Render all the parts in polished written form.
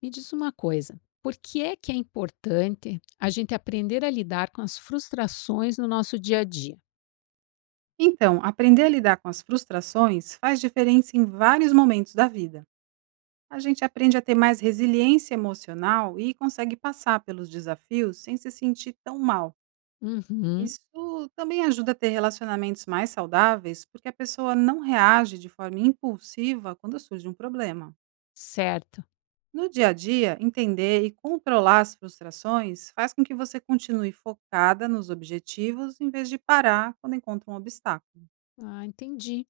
Me diz uma coisa, por que é importante a gente aprender a lidar com as frustrações no nosso dia a dia? Então, aprender a lidar com as frustrações faz diferença em vários momentos da vida. A gente aprende a ter mais resiliência emocional e consegue passar pelos desafios sem se sentir tão mal. Uhum, Isso também ajuda a ter relacionamentos mais saudáveis, porque a pessoa não reage de forma impulsiva quando surge um problema. certo. No dia a dia, entender e controlar as frustrações faz com que você continue focada nos objetivos em vez de parar quando encontra um obstáculo. Ah, entendi.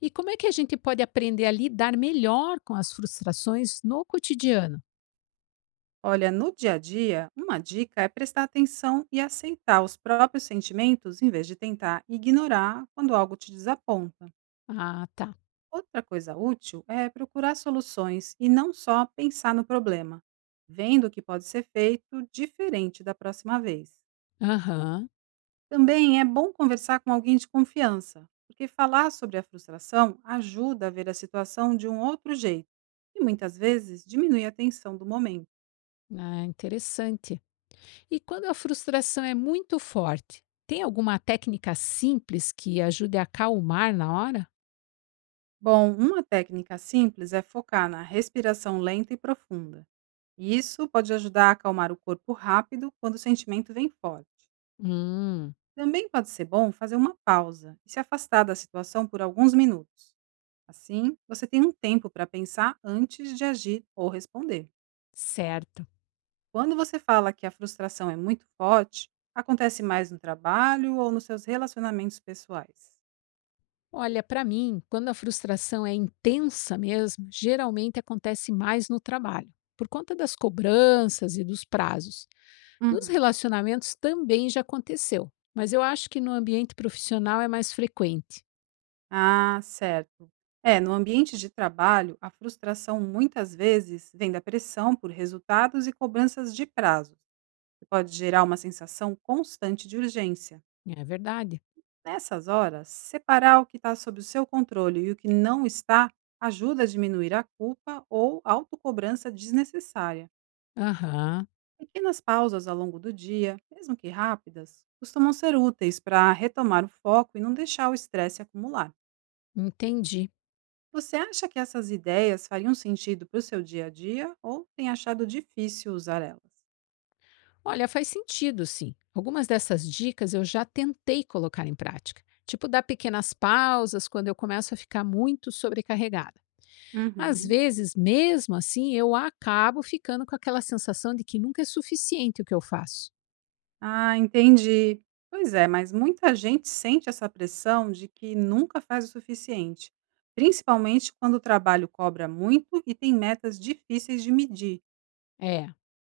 E como é que a gente pode aprender a lidar melhor com as frustrações no cotidiano? Olha, no dia a dia, uma dica é prestar atenção e aceitar os próprios sentimentos em vez de tentar ignorar quando algo te desaponta. Ah, tá. Outra coisa útil é procurar soluções e não só pensar no problema, vendo o que pode ser feito diferente da próxima vez. Aham. Também é bom conversar com alguém de confiança, porque falar sobre a frustração ajuda a ver a situação de um outro jeito e muitas vezes diminui a tensão do momento. Ah, interessante. E quando a frustração é muito forte, tem alguma técnica simples que ajude a acalmar na hora? Bom, uma técnica simples é focar na respiração lenta e profunda. E isso pode ajudar a acalmar o corpo rápido quando o sentimento vem forte. Hum, Também pode ser bom fazer uma pausa e se afastar da situação por alguns minutos. Assim, você tem um tempo para pensar antes de agir ou responder. certo. Quando você fala que a frustração é muito forte, acontece mais no trabalho ou nos seus relacionamentos pessoais? Olha, para mim, quando a frustração é intensa mesmo, geralmente acontece mais no trabalho, por conta das cobranças e dos prazos. Nos Uhum. relacionamentos também já aconteceu, mas eu acho que no ambiente profissional é mais frequente. Ah, certo. É, no ambiente de trabalho, a frustração muitas vezes vem da pressão por resultados e cobranças de prazos, que pode gerar uma sensação constante de urgência. É verdade? Nessas horas, separar o que está sob o seu controle e o que não está ajuda a diminuir a culpa ou autocobrança desnecessária. Aham, Pequenas pausas ao longo do dia, mesmo que rápidas, costumam ser úteis para retomar o foco e não deixar o estresse acumular. entendi. Você acha que essas ideias fariam sentido para o seu dia a dia ou tem achado difícil usar elas? Olha, faz sentido, sim. Algumas dessas dicas eu já tentei colocar em prática, tipo dar pequenas pausas quando eu começo a ficar muito sobrecarregada. Às Uhum. vezes, mesmo assim, eu acabo ficando com aquela sensação de que nunca é suficiente o que eu faço. Ah, entendi. Pois é, mas muita gente sente essa pressão de que nunca faz o suficiente, principalmente quando o trabalho cobra muito e tem metas difíceis de medir. É.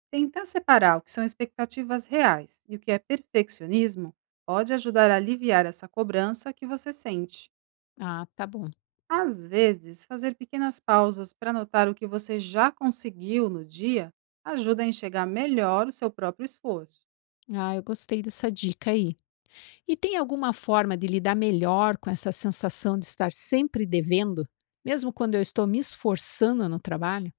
Tentar separar o que são expectativas reais e o que é perfeccionismo pode ajudar a aliviar essa cobrança que você sente. Ah, tá bom. Às vezes, fazer pequenas pausas para anotar o que você já conseguiu no dia ajuda a enxergar melhor o seu próprio esforço. Ah, eu gostei dessa dica aí. E tem alguma forma de lidar melhor com essa sensação de estar sempre devendo, mesmo quando eu estou me esforçando no trabalho?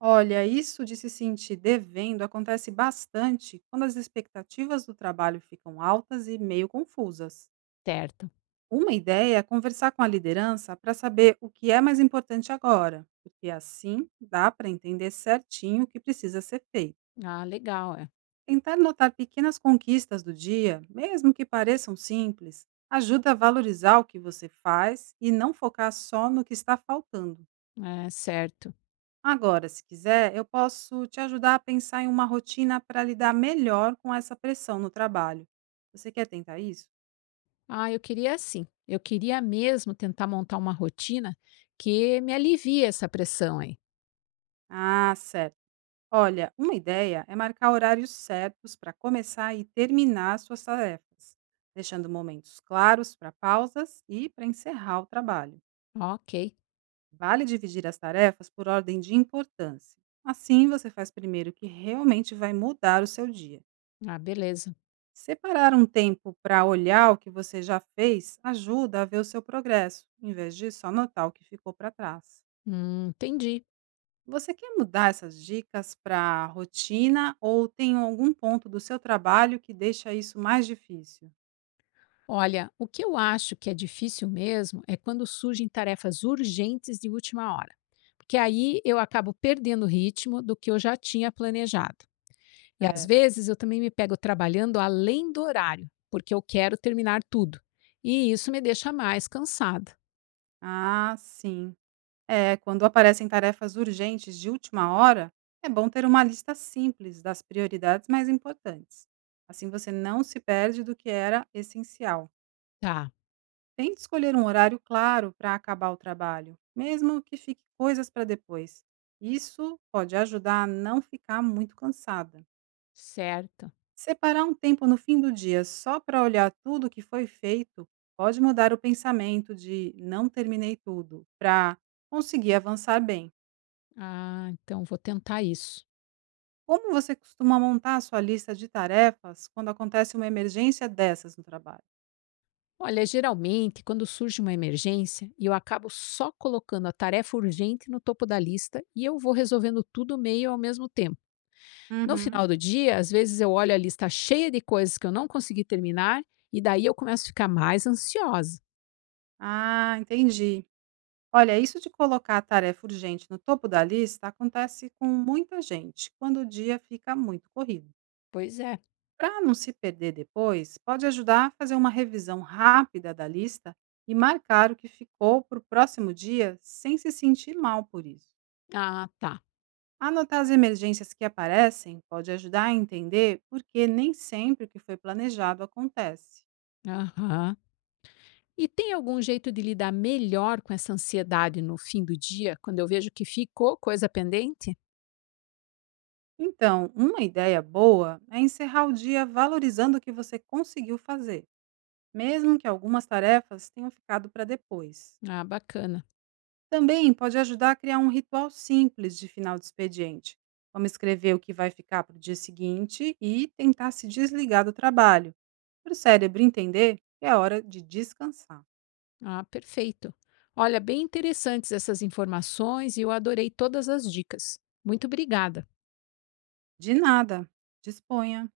Olha, isso de se sentir devendo acontece bastante quando as expectativas do trabalho ficam altas e meio confusas. Certo. Uma ideia é conversar com a liderança para saber o que é mais importante agora, porque assim dá para entender certinho o que precisa ser feito. Ah, legal, é. Tentar notar pequenas conquistas do dia, mesmo que pareçam simples, ajuda a valorizar o que você faz e não focar só no que está faltando. É, certo. Agora, se quiser, eu posso te ajudar a pensar em uma rotina para lidar melhor com essa pressão no trabalho. Você quer tentar isso? Ah, eu queria assim. Eu queria mesmo tentar montar uma rotina que me alivie essa pressão aí. Ah, certo. Olha, uma ideia é marcar horários certos para começar e terminar suas tarefas, deixando momentos claros para pausas e para encerrar o trabalho. Ok. Vale dividir as tarefas por ordem de importância. Assim, você faz primeiro o que realmente vai mudar o seu dia. Ah, beleza. Separar um tempo para olhar o que você já fez ajuda a ver o seu progresso, em vez de só notar o que ficou para trás. Entendi. Você quer mudar essas dicas para a rotina ou tem algum ponto do seu trabalho que deixa isso mais difícil? Olha, o que eu acho que é difícil mesmo é quando surgem tarefas urgentes de última hora, porque aí eu acabo perdendo o ritmo do que eu já tinha planejado. E às É. vezes eu também me pego trabalhando além do horário, porque eu quero terminar tudo. E isso me deixa mais cansada. Ah, sim. É, quando aparecem tarefas urgentes de última hora, é bom ter uma lista simples das prioridades mais importantes. Assim você não se perde do que era essencial. Tá, Tente escolher um horário claro para acabar o trabalho, mesmo que fique coisas para depois. Isso pode ajudar a não ficar muito cansada. certo. Separar um tempo no fim do dia só para olhar tudo o que foi feito pode mudar o pensamento de não terminei tudo para conseguir avançar bem. Ah, então vou tentar isso. Como você costuma montar a sua lista de tarefas quando acontece uma emergência dessas no trabalho? Olha, geralmente, quando surge uma emergência eu acabo só colocando a tarefa urgente no topo da lista e eu vou resolvendo tudo meio ao mesmo tempo. No Uhum. final do dia, às vezes eu olho a lista cheia de coisas que eu não consegui terminar e daí eu começo a ficar mais ansiosa. Ah, entendi. Olha, isso de colocar a tarefa urgente no topo da lista acontece com muita gente quando o dia fica muito corrido. Pois é. Para não se perder depois, pode ajudar a fazer uma revisão rápida da lista e marcar o que ficou para o próximo dia sem se sentir mal por isso. Ah, tá. Anotar as emergências que aparecem pode ajudar a entender por que nem sempre o que foi planejado acontece. Aham. E tem algum jeito de lidar melhor com essa ansiedade no fim do dia, quando eu vejo que ficou coisa pendente? Então, uma ideia boa é encerrar o dia valorizando o que você conseguiu fazer, mesmo que algumas tarefas tenham ficado para depois. Ah, bacana. Também pode ajudar a criar um ritual simples de final de expediente, como escrever o que vai ficar para o dia seguinte e tentar se desligar do trabalho, para o cérebro entender que é hora de descansar. Ah, perfeito. Olha, bem interessantes essas informações e eu adorei todas as dicas. Muito obrigada. De nada, disponha!